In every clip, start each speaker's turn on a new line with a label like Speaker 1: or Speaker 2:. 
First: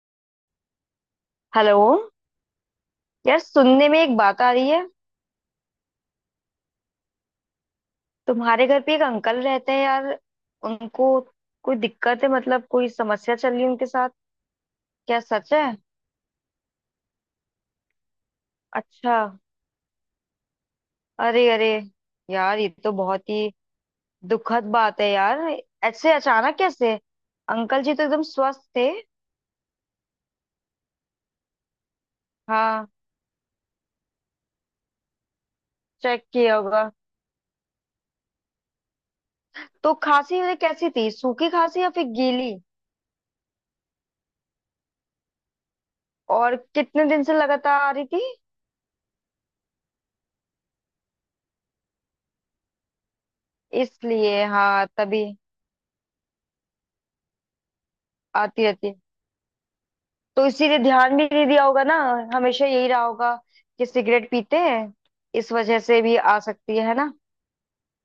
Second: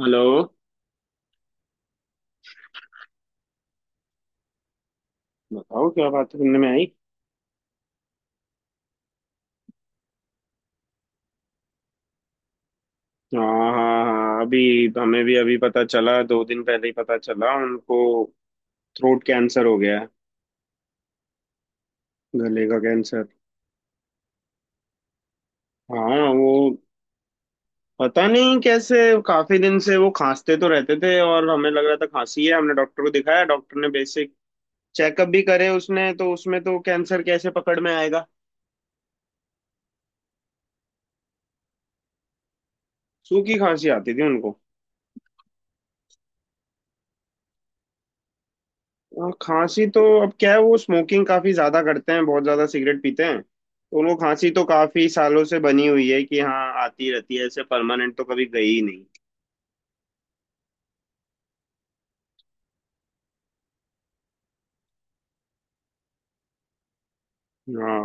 Speaker 1: Hello.
Speaker 2: Hello. यार सुनने में एक बात आ रही है।
Speaker 1: बताओ क्या बात सुनने में आई।
Speaker 2: तुम्हारे घर पे एक अंकल रहते हैं यार। उनको कोई दिक्कत है, मतलब कोई समस्या चल रही है
Speaker 1: हाँ,
Speaker 2: उनके
Speaker 1: हाँ
Speaker 2: साथ?
Speaker 1: हाँ अभी
Speaker 2: क्या
Speaker 1: हमें भी
Speaker 2: सच
Speaker 1: अभी
Speaker 2: है?
Speaker 1: पता चला, 2 दिन पहले ही पता चला। उनको
Speaker 2: अच्छा।
Speaker 1: थ्रोट कैंसर हो गया है,
Speaker 2: अरे अरे, यार
Speaker 1: गले
Speaker 2: ये
Speaker 1: का
Speaker 2: तो
Speaker 1: कैंसर।
Speaker 2: बहुत ही दुखद बात है यार। ऐसे
Speaker 1: हाँ
Speaker 2: अचानक
Speaker 1: वो
Speaker 2: कैसे? अंकल जी तो एकदम
Speaker 1: पता नहीं
Speaker 2: स्वस्थ थे।
Speaker 1: कैसे। काफी दिन से वो खांसते तो रहते थे और हमें लग रहा था खांसी है, हमने
Speaker 2: हाँ,
Speaker 1: डॉक्टर को दिखाया, डॉक्टर ने बेसिक चेकअप भी करे उसने,
Speaker 2: चेक
Speaker 1: तो
Speaker 2: किया
Speaker 1: उसमें तो
Speaker 2: होगा।
Speaker 1: कैंसर कैसे पकड़ में आएगा।
Speaker 2: तो खांसी उन्हें कैसी थी, सूखी खांसी या फिर गीली?
Speaker 1: सूखी खांसी आती थी उनको।
Speaker 2: और कितने दिन से लगातार आ रही थी?
Speaker 1: हाँ, खांसी तो अब क्या है, वो स्मोकिंग काफी ज्यादा करते हैं, बहुत ज्यादा सिगरेट पीते हैं, तो उनको
Speaker 2: इसलिए
Speaker 1: खांसी तो
Speaker 2: हाँ,
Speaker 1: काफी
Speaker 2: तभी
Speaker 1: सालों से बनी हुई है कि हाँ आती रहती है, ऐसे परमानेंट तो कभी
Speaker 2: आती
Speaker 1: गई ही
Speaker 2: रहती है।
Speaker 1: नहीं।
Speaker 2: तो इसीलिए ध्यान भी नहीं दिया होगा ना। हमेशा यही रहा होगा कि सिगरेट पीते हैं, इस वजह से भी आ सकती है ना?
Speaker 1: हाँ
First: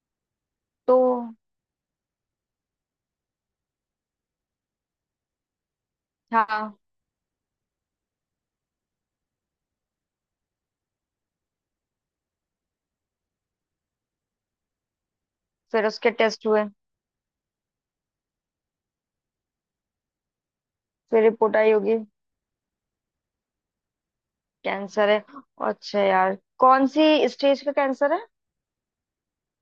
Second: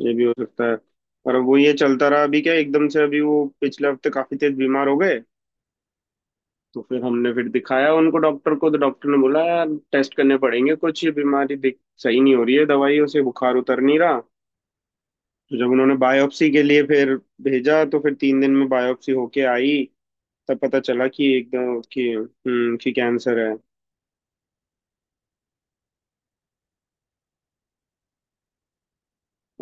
Speaker 1: ये भी हो सकता है।
Speaker 2: तो
Speaker 1: पर अब वो ये चलता रहा, अभी क्या एकदम से अभी वो पिछले हफ्ते काफी तेज बीमार हो गए।
Speaker 2: हाँ,
Speaker 1: तो फिर हमने फिर दिखाया उनको डॉक्टर को, तो डॉक्टर ने बोला यार टेस्ट करने पड़ेंगे कुछ, ये बीमारी दिख सही नहीं हो रही है, दवाइयों से बुखार उतर नहीं रहा। तो जब
Speaker 2: फिर
Speaker 1: उन्होंने
Speaker 2: उसके टेस्ट
Speaker 1: बायोप्सी के
Speaker 2: हुए।
Speaker 1: लिए फिर भेजा, तो फिर 3 दिन में बायोप्सी होके आई, तब पता चला
Speaker 2: फिर
Speaker 1: कि
Speaker 2: रिपोर्ट आई
Speaker 1: एकदम
Speaker 2: होगी,
Speaker 1: कि कैंसर है।
Speaker 2: कैंसर है। अच्छा यार, कौन सी स्टेज का कैंसर है?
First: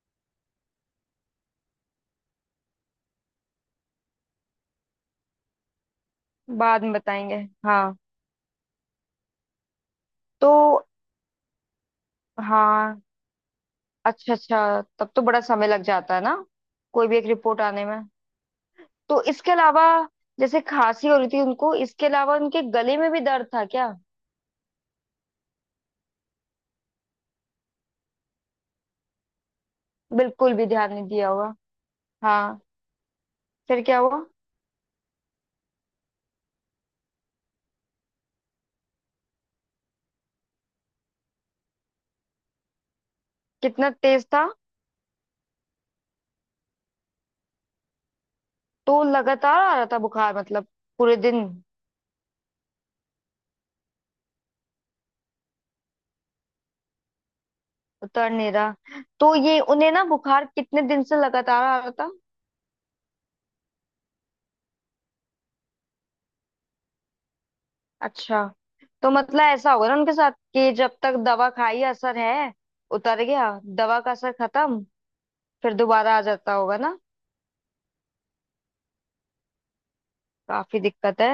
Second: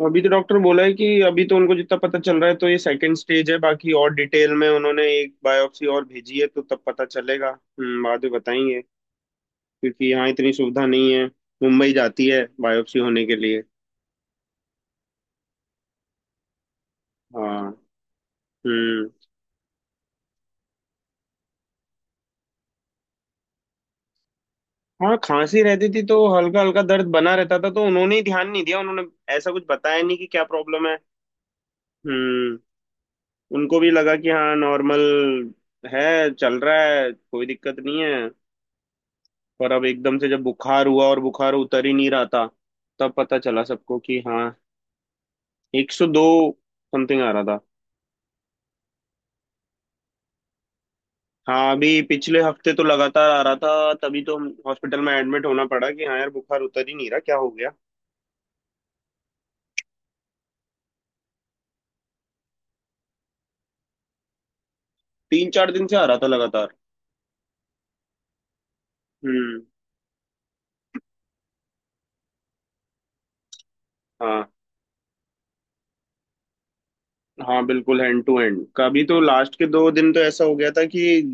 Speaker 1: अभी तो डॉक्टर बोला है कि अभी तो उनको जितना पता चल रहा है, तो ये सेकंड स्टेज है, बाकी और डिटेल में उन्होंने एक बायोप्सी और भेजी है, तो तब
Speaker 2: बाद में
Speaker 1: पता
Speaker 2: बताएंगे।
Speaker 1: चलेगा,
Speaker 2: हाँ।
Speaker 1: बाद में बताएंगे। क्योंकि यहाँ इतनी
Speaker 2: तो
Speaker 1: सुविधा नहीं है, मुंबई जाती है बायोप्सी
Speaker 2: हाँ,
Speaker 1: होने के लिए।
Speaker 2: अच्छा अच्छा, तब तो बड़ा समय लग जाता है ना, कोई भी एक रिपोर्ट
Speaker 1: हाँ।
Speaker 2: आने में।
Speaker 1: हम्म।
Speaker 2: तो इसके अलावा, जैसे खांसी हो रही थी उनको, इसके अलावा उनके गले में भी दर्द था क्या?
Speaker 1: हाँ, खांसी रहती थी तो हल्का हल्का दर्द बना रहता था, तो उन्होंने ही ध्यान नहीं दिया, उन्होंने ऐसा कुछ बताया नहीं कि क्या
Speaker 2: बिल्कुल भी
Speaker 1: प्रॉब्लम
Speaker 2: ध्यान
Speaker 1: है।
Speaker 2: नहीं दिया होगा।
Speaker 1: हम्म।
Speaker 2: हाँ,
Speaker 1: उनको
Speaker 2: फिर
Speaker 1: भी
Speaker 2: क्या
Speaker 1: लगा
Speaker 2: हुआ?
Speaker 1: कि हाँ नॉर्मल है, चल रहा है, कोई दिक्कत नहीं है। पर अब एकदम से जब बुखार हुआ और बुखार उतर ही नहीं रहा था, तब पता चला
Speaker 2: कितना
Speaker 1: सबको कि
Speaker 2: तेज था?
Speaker 1: हाँ 102 समथिंग आ रहा था।
Speaker 2: तो लगातार आ रहा था बुखार, मतलब पूरे दिन?
Speaker 1: हाँ अभी पिछले हफ्ते तो लगातार आ रहा था, तभी तो हम हॉस्पिटल में एडमिट होना पड़ा कि हाँ यार बुखार उतर ही नहीं रहा, क्या हो गया।
Speaker 2: उतर नहीं रहा, तो ये उन्हें ना, बुखार कितने दिन से लगातार आ रहा था?
Speaker 1: 3-4 दिन से आ रहा था लगातार।
Speaker 2: अच्छा। तो मतलब
Speaker 1: हम्म।
Speaker 2: ऐसा होगा ना उनके साथ, कि जब तक दवा खाई असर है, उतर गया दवा का असर
Speaker 1: हाँ
Speaker 2: खत्म, फिर दोबारा आ जाता होगा ना।
Speaker 1: हाँ बिल्कुल, हैंड टू हैंड, कभी तो लास्ट के 2 दिन तो ऐसा हो गया
Speaker 2: काफी
Speaker 1: था
Speaker 2: दिक्कत
Speaker 1: कि
Speaker 2: है।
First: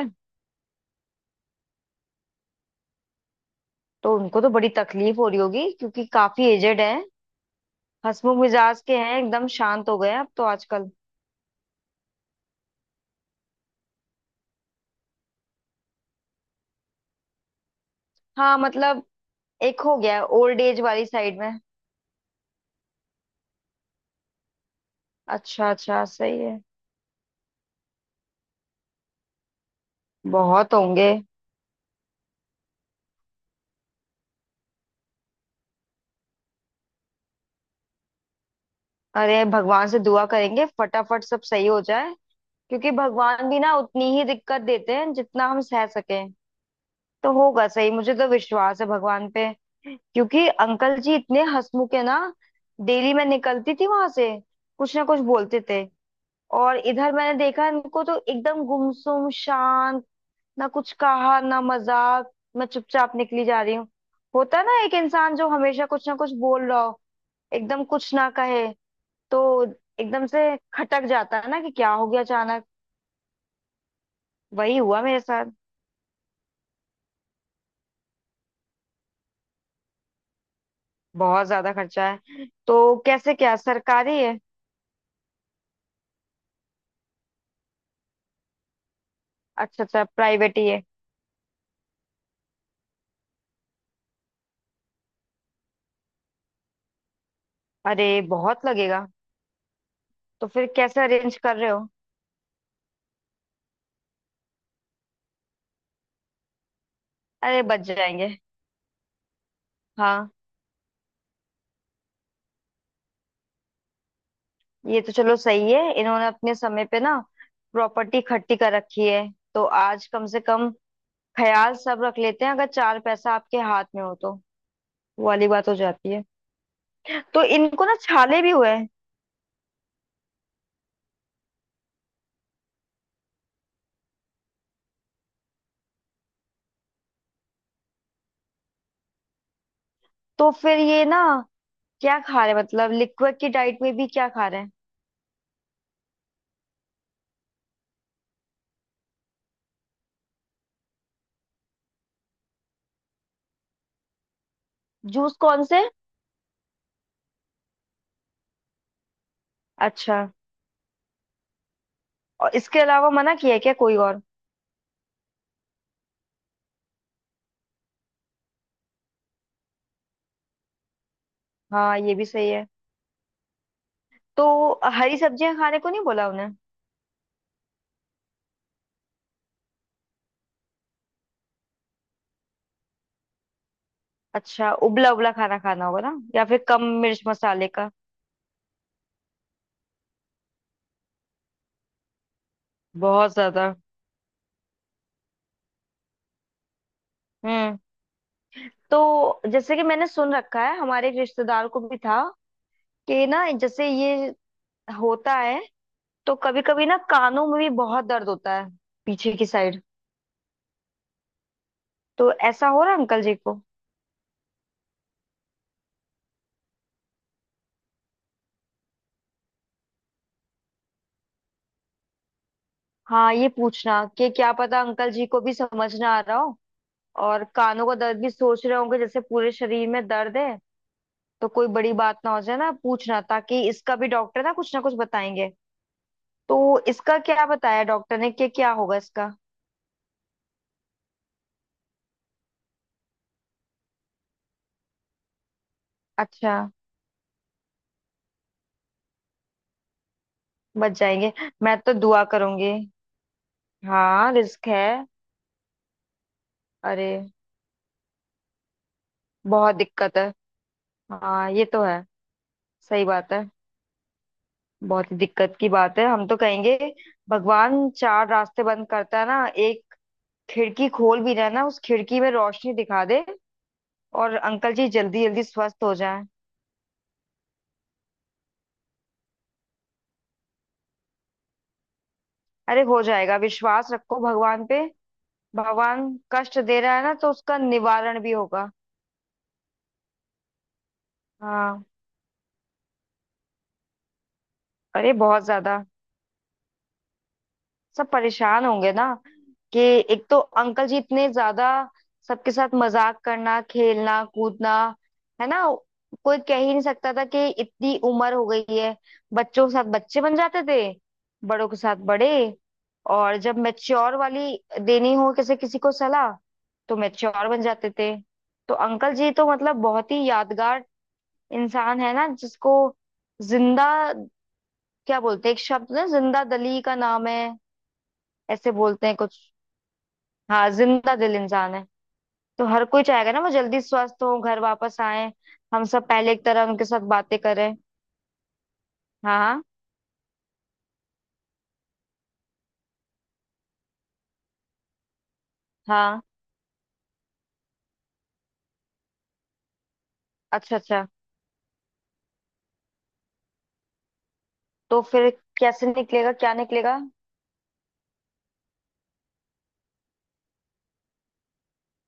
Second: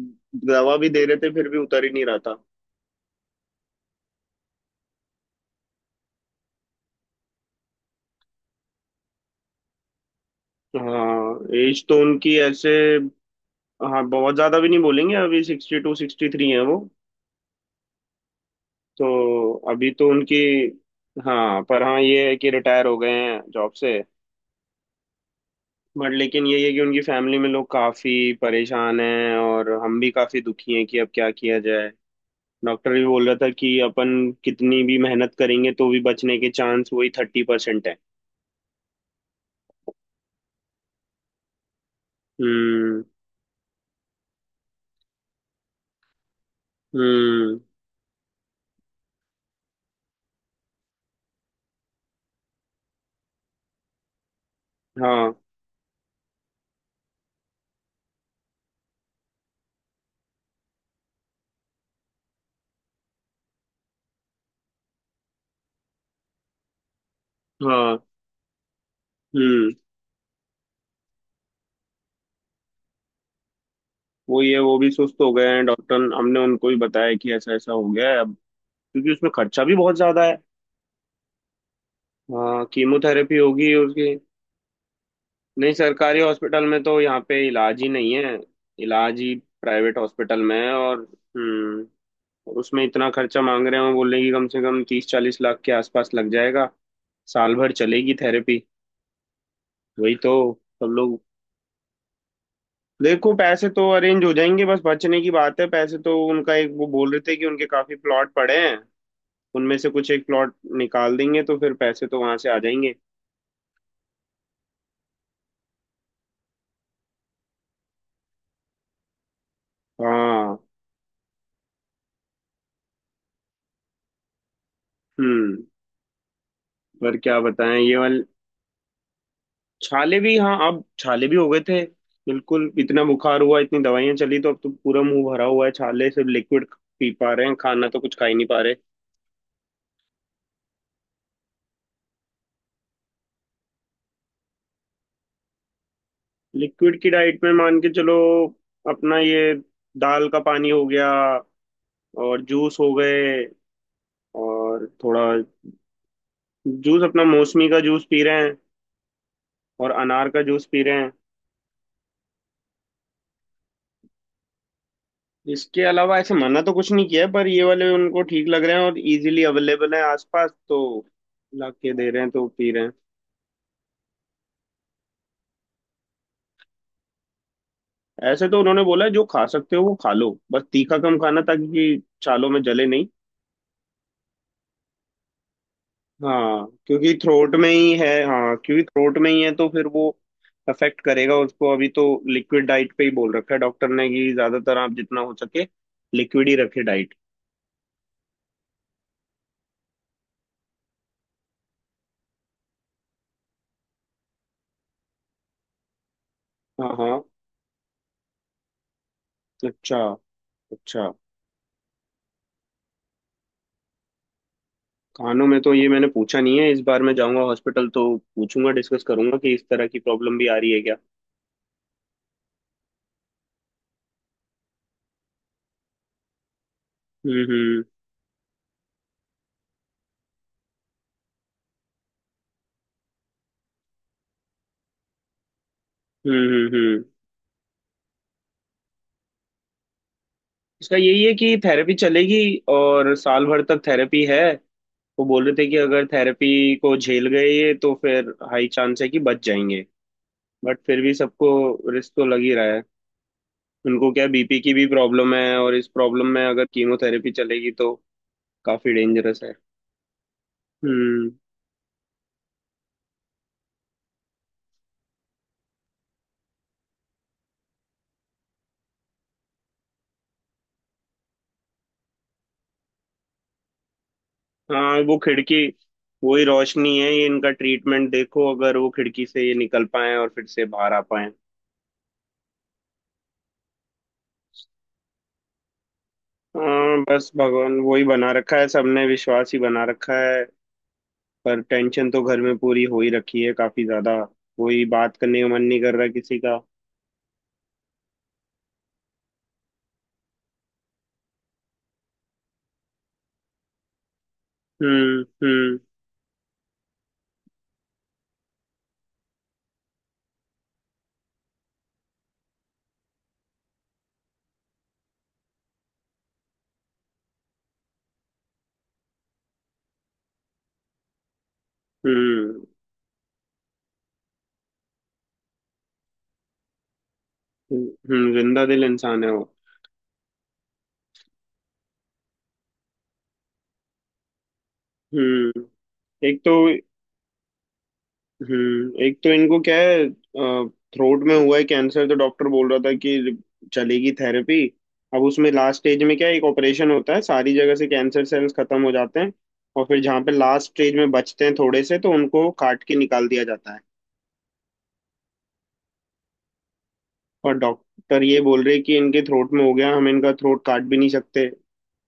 Speaker 1: दवा भी दे रहे थे फिर भी उतर ही नहीं रहा था।
Speaker 2: तो उनको तो बड़ी तकलीफ हो रही होगी, क्योंकि काफी एजेड है। हंसमुख मिजाज के हैं, एकदम शांत हो गए हैं अब तो आजकल।
Speaker 1: हाँ एज तो उनकी ऐसे, हाँ बहुत ज्यादा भी नहीं, बोलेंगे अभी 62 63 है वो।
Speaker 2: हाँ मतलब,
Speaker 1: तो
Speaker 2: एक
Speaker 1: अभी
Speaker 2: हो
Speaker 1: तो
Speaker 2: गया
Speaker 1: उनकी,
Speaker 2: ओल्ड एज वाली साइड में।
Speaker 1: हाँ, पर हाँ ये है कि रिटायर हो गए हैं जॉब से।
Speaker 2: अच्छा अच्छा,
Speaker 1: बट
Speaker 2: सही
Speaker 1: लेकिन ये
Speaker 2: है।
Speaker 1: है कि उनकी फैमिली में लोग काफी परेशान हैं, और हम भी काफी दुखी
Speaker 2: बहुत
Speaker 1: हैं कि अब
Speaker 2: होंगे।
Speaker 1: क्या किया जाए। डॉक्टर भी बोल रहा था कि अपन कितनी भी मेहनत करेंगे तो भी बचने के चांस वही 30% है।
Speaker 2: अरे भगवान से दुआ करेंगे, फटाफट सब सही हो जाए। क्योंकि
Speaker 1: हम्म
Speaker 2: भगवान भी ना उतनी ही दिक्कत देते हैं जितना हम सह सकें। तो
Speaker 1: हम्म।
Speaker 2: होगा सही, मुझे तो विश्वास है भगवान पे। क्योंकि अंकल जी इतने हंसमुख है ना। डेली मैं निकलती थी वहां से, कुछ ना कुछ
Speaker 1: हाँ
Speaker 2: बोलते थे। और इधर मैंने देखा इनको तो एकदम गुमसुम शांत, ना कुछ कहा ना मजाक। मैं चुपचाप निकली जा रही हूँ। होता है ना, एक इंसान जो हमेशा कुछ ना कुछ बोल रहा हो, एकदम
Speaker 1: हाँ।
Speaker 2: कुछ ना कहे। तो
Speaker 1: हम्म
Speaker 2: एकदम से खटक जाता है ना, कि क्या हो गया अचानक।
Speaker 1: वो ये
Speaker 2: वही
Speaker 1: वो भी
Speaker 2: हुआ
Speaker 1: सुस्त
Speaker 2: मेरे
Speaker 1: हो
Speaker 2: साथ।
Speaker 1: गए हैं, डॉक्टर, हमने उनको भी बताया कि ऐसा ऐसा हो गया है अब, क्योंकि उसमें खर्चा भी बहुत ज्यादा है।
Speaker 2: बहुत ज्यादा खर्चा है,
Speaker 1: हाँ
Speaker 2: तो कैसे,
Speaker 1: कीमोथेरेपी
Speaker 2: क्या
Speaker 1: होगी उसकी।
Speaker 2: सरकारी है?
Speaker 1: नहीं, सरकारी हॉस्पिटल में तो यहाँ पे इलाज ही नहीं है, इलाज ही
Speaker 2: अच्छा
Speaker 1: प्राइवेट
Speaker 2: अच्छा,
Speaker 1: हॉस्पिटल में
Speaker 2: प्राइवेट ही
Speaker 1: है।
Speaker 2: है।
Speaker 1: और हम्म, और उसमें इतना खर्चा मांग रहे हैं, वो बोल रहे हैं कि कम से कम 30-40 लाख के आसपास लग जाएगा, साल भर चलेगी
Speaker 2: अरे
Speaker 1: थेरेपी।
Speaker 2: बहुत लगेगा।
Speaker 1: वही तो।
Speaker 2: तो फिर
Speaker 1: सब
Speaker 2: कैसे
Speaker 1: लोग
Speaker 2: अरेंज कर रहे हो?
Speaker 1: देखो, पैसे तो अरेंज हो जाएंगे, बस बचने की बात है, पैसे तो उनका एक वो बोल रहे थे कि
Speaker 2: अरे
Speaker 1: उनके
Speaker 2: बच
Speaker 1: काफी प्लॉट
Speaker 2: जाएंगे।
Speaker 1: पड़े हैं, उनमें से कुछ एक
Speaker 2: हाँ
Speaker 1: प्लॉट निकाल देंगे तो फिर पैसे तो वहां से आ जाएंगे।
Speaker 2: ये तो चलो सही है, इन्होंने अपने समय पे ना प्रॉपर्टी इकट्ठी कर रखी है। तो आज कम से
Speaker 1: हाँ।
Speaker 2: कम ख्याल सब रख लेते हैं, अगर चार पैसा आपके हाथ में हो तो वो वाली
Speaker 1: हम्म।
Speaker 2: बात हो जाती है।
Speaker 1: पर क्या
Speaker 2: तो
Speaker 1: बताएं
Speaker 2: इनको ना
Speaker 1: ये वाल।
Speaker 2: छाले भी हुए।
Speaker 1: छाले भी, हाँ अब छाले भी हो गए थे, बिल्कुल इतना बुखार हुआ, इतनी दवाइयां चली, तो अब तो पूरा मुंह भरा हुआ है छाले, सिर्फ लिक्विड पी पा रहे हैं, खाना तो कुछ खा ही नहीं पा रहे।
Speaker 2: तो फिर ये ना, क्या खा रहे हैं? मतलब लिक्विड की डाइट में भी क्या खा रहे हैं?
Speaker 1: लिक्विड की डाइट में मान के चलो, अपना ये दाल का पानी हो गया, और जूस हो गए, और थोड़ा
Speaker 2: जूस कौन से?
Speaker 1: जूस अपना, मौसमी का जूस पी रहे हैं, और
Speaker 2: अच्छा।
Speaker 1: अनार का जूस पी रहे हैं।
Speaker 2: और इसके अलावा मना किया है क्या कोई और?
Speaker 1: इसके अलावा ऐसे मना तो कुछ नहीं किया है, पर ये वाले उनको ठीक लग रहे हैं और इजीली अवेलेबल है आसपास, तो ला के
Speaker 2: हाँ
Speaker 1: दे
Speaker 2: ये
Speaker 1: रहे
Speaker 2: भी
Speaker 1: हैं, तो
Speaker 2: सही है।
Speaker 1: पी रहे हैं।
Speaker 2: तो हरी सब्जियां खाने को नहीं बोला उन्हें?
Speaker 1: ऐसे तो उन्होंने बोला है, जो खा सकते हो वो खा लो, बस तीखा कम खाना ताकि कि छालों में जले नहीं।
Speaker 2: अच्छा, उबला उबला खाना खाना होगा ना, या फिर
Speaker 1: हाँ
Speaker 2: कम
Speaker 1: क्योंकि
Speaker 2: मिर्च
Speaker 1: थ्रोट
Speaker 2: मसाले
Speaker 1: में
Speaker 2: का?
Speaker 1: ही है, हाँ क्योंकि थ्रोट में ही है, तो फिर वो अफेक्ट करेगा उसको। अभी तो लिक्विड डाइट पे ही
Speaker 2: बहुत
Speaker 1: बोल रखा है
Speaker 2: ज्यादा।
Speaker 1: डॉक्टर ने, कि ज्यादातर आप जितना हो सके लिक्विड ही रखे डाइट।
Speaker 2: हम्म। तो जैसे कि मैंने सुन रखा है, हमारे एक रिश्तेदार को भी था, कि ना जैसे ये होता है, तो कभी कभी
Speaker 1: हाँ।
Speaker 2: ना
Speaker 1: हाँ।
Speaker 2: कानों में भी बहुत दर्द होता है, पीछे की साइड।
Speaker 1: अच्छा अच्छा।
Speaker 2: तो ऐसा हो रहा है अंकल जी को?
Speaker 1: खानों में तो ये मैंने पूछा नहीं है, इस बार मैं जाऊंगा हॉस्पिटल तो पूछूंगा, डिस्कस करूंगा कि इस तरह की प्रॉब्लम भी आ रही है क्या।
Speaker 2: हाँ ये पूछना, कि क्या पता अंकल जी को भी समझ ना आ रहा हो, और
Speaker 1: हम्म हम्म
Speaker 2: कानों का दर्द भी सोच रहे होंगे जैसे पूरे शरीर में दर्द है। तो कोई बड़ी बात ना हो जाए ना, पूछना ताकि इसका भी डॉक्टर ना कुछ बताएंगे।
Speaker 1: हम्म
Speaker 2: तो
Speaker 1: हम्म हम्म।
Speaker 2: इसका क्या बताया डॉक्टर ने, कि क्या होगा इसका?
Speaker 1: इसका यही है कि थेरेपी चलेगी, और साल भर तक थेरेपी है। वो बोल रहे थे कि अगर
Speaker 2: अच्छा।
Speaker 1: थेरेपी को झेल गए ये, तो फिर हाई चांस है कि बच जाएंगे। बट
Speaker 2: बच
Speaker 1: फिर भी
Speaker 2: जाएंगे।
Speaker 1: सबको
Speaker 2: मैं तो
Speaker 1: रिस्क
Speaker 2: दुआ
Speaker 1: तो लग ही रहा
Speaker 2: करूंगी।
Speaker 1: है। उनको क्या,
Speaker 2: हाँ
Speaker 1: बीपी
Speaker 2: रिस्क
Speaker 1: की भी
Speaker 2: है।
Speaker 1: प्रॉब्लम है, और इस प्रॉब्लम में अगर
Speaker 2: अरे
Speaker 1: कीमोथेरेपी चलेगी तो काफी डेंजरस है।
Speaker 2: बहुत दिक्कत है।
Speaker 1: हम्म।
Speaker 2: हाँ ये तो है। सही बात है। बहुत ही दिक्कत की बात है, हम तो कहेंगे भगवान चार रास्ते बंद करता है ना, एक खिड़की खोल भी रहा ना, उस खिड़की में रोशनी दिखा दे, और अंकल जी
Speaker 1: हाँ, वो
Speaker 2: जल्दी जल्दी
Speaker 1: खिड़की
Speaker 2: स्वस्थ हो जाएं।
Speaker 1: वही रोशनी है ये इनका ट्रीटमेंट, देखो अगर वो खिड़की से ये निकल पाए और फिर से बाहर आ पाए।
Speaker 2: अरे हो जाएगा, विश्वास रखो भगवान पे। भगवान कष्ट दे रहा
Speaker 1: हाँ,
Speaker 2: है ना,
Speaker 1: बस
Speaker 2: तो उसका
Speaker 1: भगवान वही
Speaker 2: निवारण
Speaker 1: बना
Speaker 2: भी
Speaker 1: रखा है,
Speaker 2: होगा।
Speaker 1: सबने विश्वास ही बना रखा है। पर
Speaker 2: हाँ।
Speaker 1: टेंशन तो घर में पूरी हो ही रखी है, काफी ज्यादा, कोई
Speaker 2: अरे
Speaker 1: बात करने
Speaker 2: बहुत
Speaker 1: का मन नहीं
Speaker 2: ज्यादा।
Speaker 1: कर रहा किसी का।
Speaker 2: सब परेशान होंगे ना, कि एक तो अंकल जी इतने ज्यादा सबके साथ मजाक करना खेलना कूदना,
Speaker 1: हम्म
Speaker 2: है ना।
Speaker 1: हम्म
Speaker 2: कोई कह ही नहीं सकता था कि इतनी उम्र हो गई है। बच्चों के साथ बच्चे बन जाते थे, बड़ों के साथ बड़े। और जब मैच्योर वाली देनी हो किसी किसी को सलाह, तो मैच्योर बन जाते थे। तो अंकल जी तो मतलब बहुत ही यादगार इंसान है ना।
Speaker 1: हम्म
Speaker 2: जिसको जिंदा, क्या बोलते हैं एक शब्द ना, जिंदा दली का नाम है।
Speaker 1: हम्म। जिंदा
Speaker 2: ऐसे
Speaker 1: दिल
Speaker 2: बोलते हैं
Speaker 1: इंसान है
Speaker 2: कुछ।
Speaker 1: वो।
Speaker 2: हाँ, जिंदा दिल इंसान है। तो हर कोई चाहेगा ना, वो जल्दी स्वस्थ हो, घर वापस आए,
Speaker 1: हम्म
Speaker 2: हम सब पहले
Speaker 1: एक
Speaker 2: एक
Speaker 1: तो,
Speaker 2: तरह उनके साथ बातें करें।
Speaker 1: एक तो
Speaker 2: हाँ
Speaker 1: इनको
Speaker 2: हाँ।
Speaker 1: क्या है, थ्रोट में हुआ है कैंसर, तो डॉक्टर बोल रहा था कि चलेगी थेरेपी। अब उसमें लास्ट स्टेज में
Speaker 2: हाँ।
Speaker 1: क्या है, एक ऑपरेशन होता है, सारी जगह से कैंसर सेल्स खत्म हो जाते हैं, और फिर जहाँ पे लास्ट
Speaker 2: अच्छा
Speaker 1: स्टेज
Speaker 2: अच्छा।
Speaker 1: में बचते हैं थोड़े से, तो उनको काट के निकाल दिया जाता है।
Speaker 2: तो फिर कैसे निकलेगा, क्या निकलेगा?
Speaker 1: और डॉक्टर ये बोल रहे कि इनके थ्रोट में हो गया, हम इनका थ्रोट काट भी नहीं सकते,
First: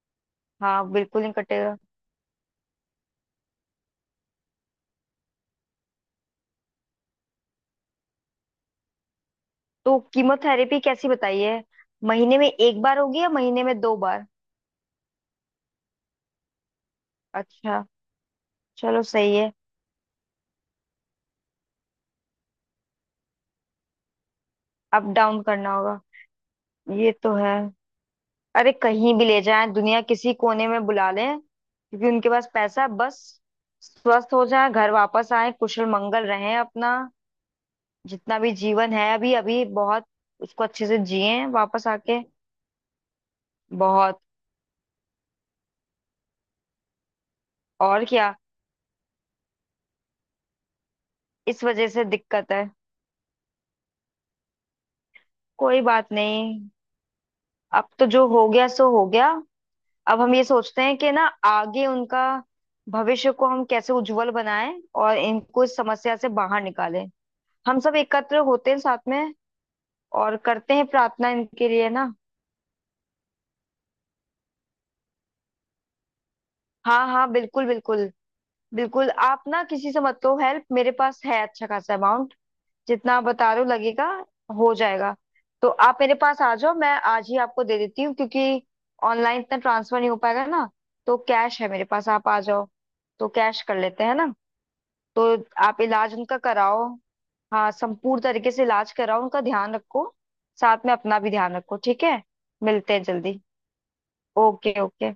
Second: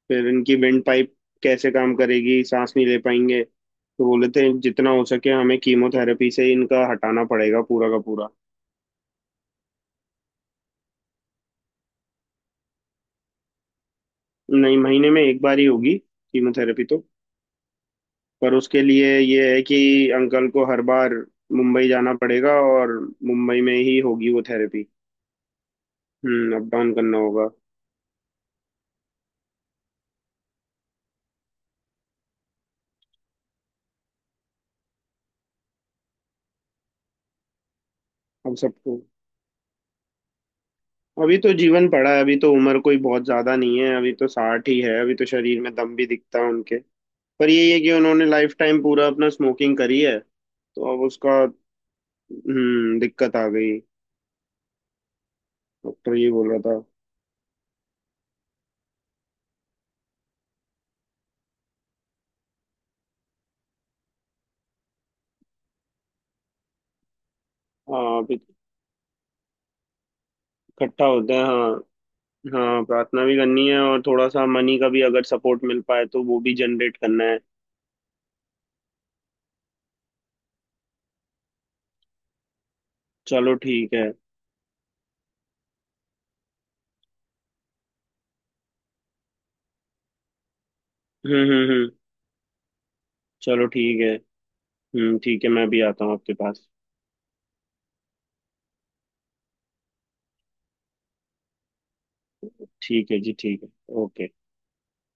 Speaker 1: फिर इनकी वेंट
Speaker 2: हाँ
Speaker 1: पाइप
Speaker 2: बिल्कुल नहीं
Speaker 1: कैसे
Speaker 2: कटेगा।
Speaker 1: काम करेगी, सांस नहीं ले पाएंगे, तो बोले थे जितना हो सके हमें कीमोथेरेपी से इनका हटाना पड़ेगा पूरा का पूरा।
Speaker 2: तो कीमोथेरेपी कैसी बताई है, महीने में एक बार होगी या महीने में दो बार?
Speaker 1: नहीं, महीने में एक बार ही होगी कीमोथेरेपी तो।
Speaker 2: अच्छा,
Speaker 1: पर उसके
Speaker 2: चलो
Speaker 1: लिए
Speaker 2: सही है।
Speaker 1: ये है कि अंकल को हर बार मुंबई जाना पड़ेगा, और मुंबई में ही होगी वो थेरेपी।
Speaker 2: अप डाउन करना होगा।
Speaker 1: अप डाउन
Speaker 2: ये
Speaker 1: करना
Speaker 2: तो
Speaker 1: होगा।
Speaker 2: है। अरे कहीं भी ले जाएं, दुनिया किसी कोने में बुला लें, क्योंकि उनके पास पैसा है, बस स्वस्थ हो जाए, घर वापस आए, कुशल मंगल रहें अपना। जितना भी
Speaker 1: अब
Speaker 2: जीवन
Speaker 1: सबको,
Speaker 2: है अभी, अभी बहुत उसको अच्छे से
Speaker 1: अभी
Speaker 2: जिएं,
Speaker 1: तो
Speaker 2: वापस
Speaker 1: जीवन पड़ा है,
Speaker 2: आके।
Speaker 1: अभी तो उम्र कोई बहुत ज्यादा नहीं है, अभी
Speaker 2: बहुत।
Speaker 1: तो 60 ही है, अभी तो शरीर में दम भी दिखता है उनके। पर यही है कि
Speaker 2: और
Speaker 1: उन्होंने
Speaker 2: क्या,
Speaker 1: लाइफ टाइम पूरा अपना स्मोकिंग करी है, तो अब उसका,
Speaker 2: इस वजह से दिक्कत है।
Speaker 1: दिक्कत आ गई।
Speaker 2: कोई बात
Speaker 1: डॉक्टर ये बोल रहा
Speaker 2: नहीं,
Speaker 1: था।
Speaker 2: अब तो जो हो गया सो हो गया। अब हम ये सोचते हैं कि ना, आगे उनका भविष्य को हम कैसे उज्जवल बनाएं, और इनको इस समस्या से बाहर निकालें। हम सब
Speaker 1: हाँ
Speaker 2: एकत्र
Speaker 1: अभी
Speaker 2: होते हैं साथ में, और करते हैं
Speaker 1: इकट्ठा
Speaker 2: प्रार्थना
Speaker 1: होते हैं। हाँ,
Speaker 2: इनके लिए ना।
Speaker 1: हाँ प्रार्थना भी करनी है, और थोड़ा सा मनी का भी अगर सपोर्ट मिल पाए तो वो भी जनरेट
Speaker 2: हाँ
Speaker 1: करना
Speaker 2: हाँ,
Speaker 1: है।
Speaker 2: बिल्कुल बिल्कुल। बिल्कुल आप ना किसी से मत लो हेल्प, मेरे पास है अच्छा खासा अमाउंट, जितना आप बता
Speaker 1: चलो
Speaker 2: रहे हो
Speaker 1: ठीक
Speaker 2: लगेगा।
Speaker 1: है।
Speaker 2: हो जाएगा। तो आप मेरे पास आ जाओ, मैं आज ही आपको दे देती हूँ। क्योंकि ऑनलाइन इतना ट्रांसफर नहीं हो पाएगा ना, तो कैश है मेरे
Speaker 1: हम्म।
Speaker 2: पास, आप आ जाओ। तो कैश
Speaker 1: चलो
Speaker 2: कर
Speaker 1: ठीक
Speaker 2: लेते
Speaker 1: है।
Speaker 2: हैं ना। तो
Speaker 1: ठीक है, मैं
Speaker 2: आप
Speaker 1: भी आता हूँ
Speaker 2: इलाज
Speaker 1: आपके
Speaker 2: उनका
Speaker 1: पास।
Speaker 2: कराओ। हाँ संपूर्ण तरीके से इलाज कराओ, उनका ध्यान रखो, साथ में अपना भी ध्यान रखो। ठीक है, मिलते हैं
Speaker 1: ठीक है जी,
Speaker 2: जल्दी।
Speaker 1: ठीक है। ओके।
Speaker 2: Okay okay.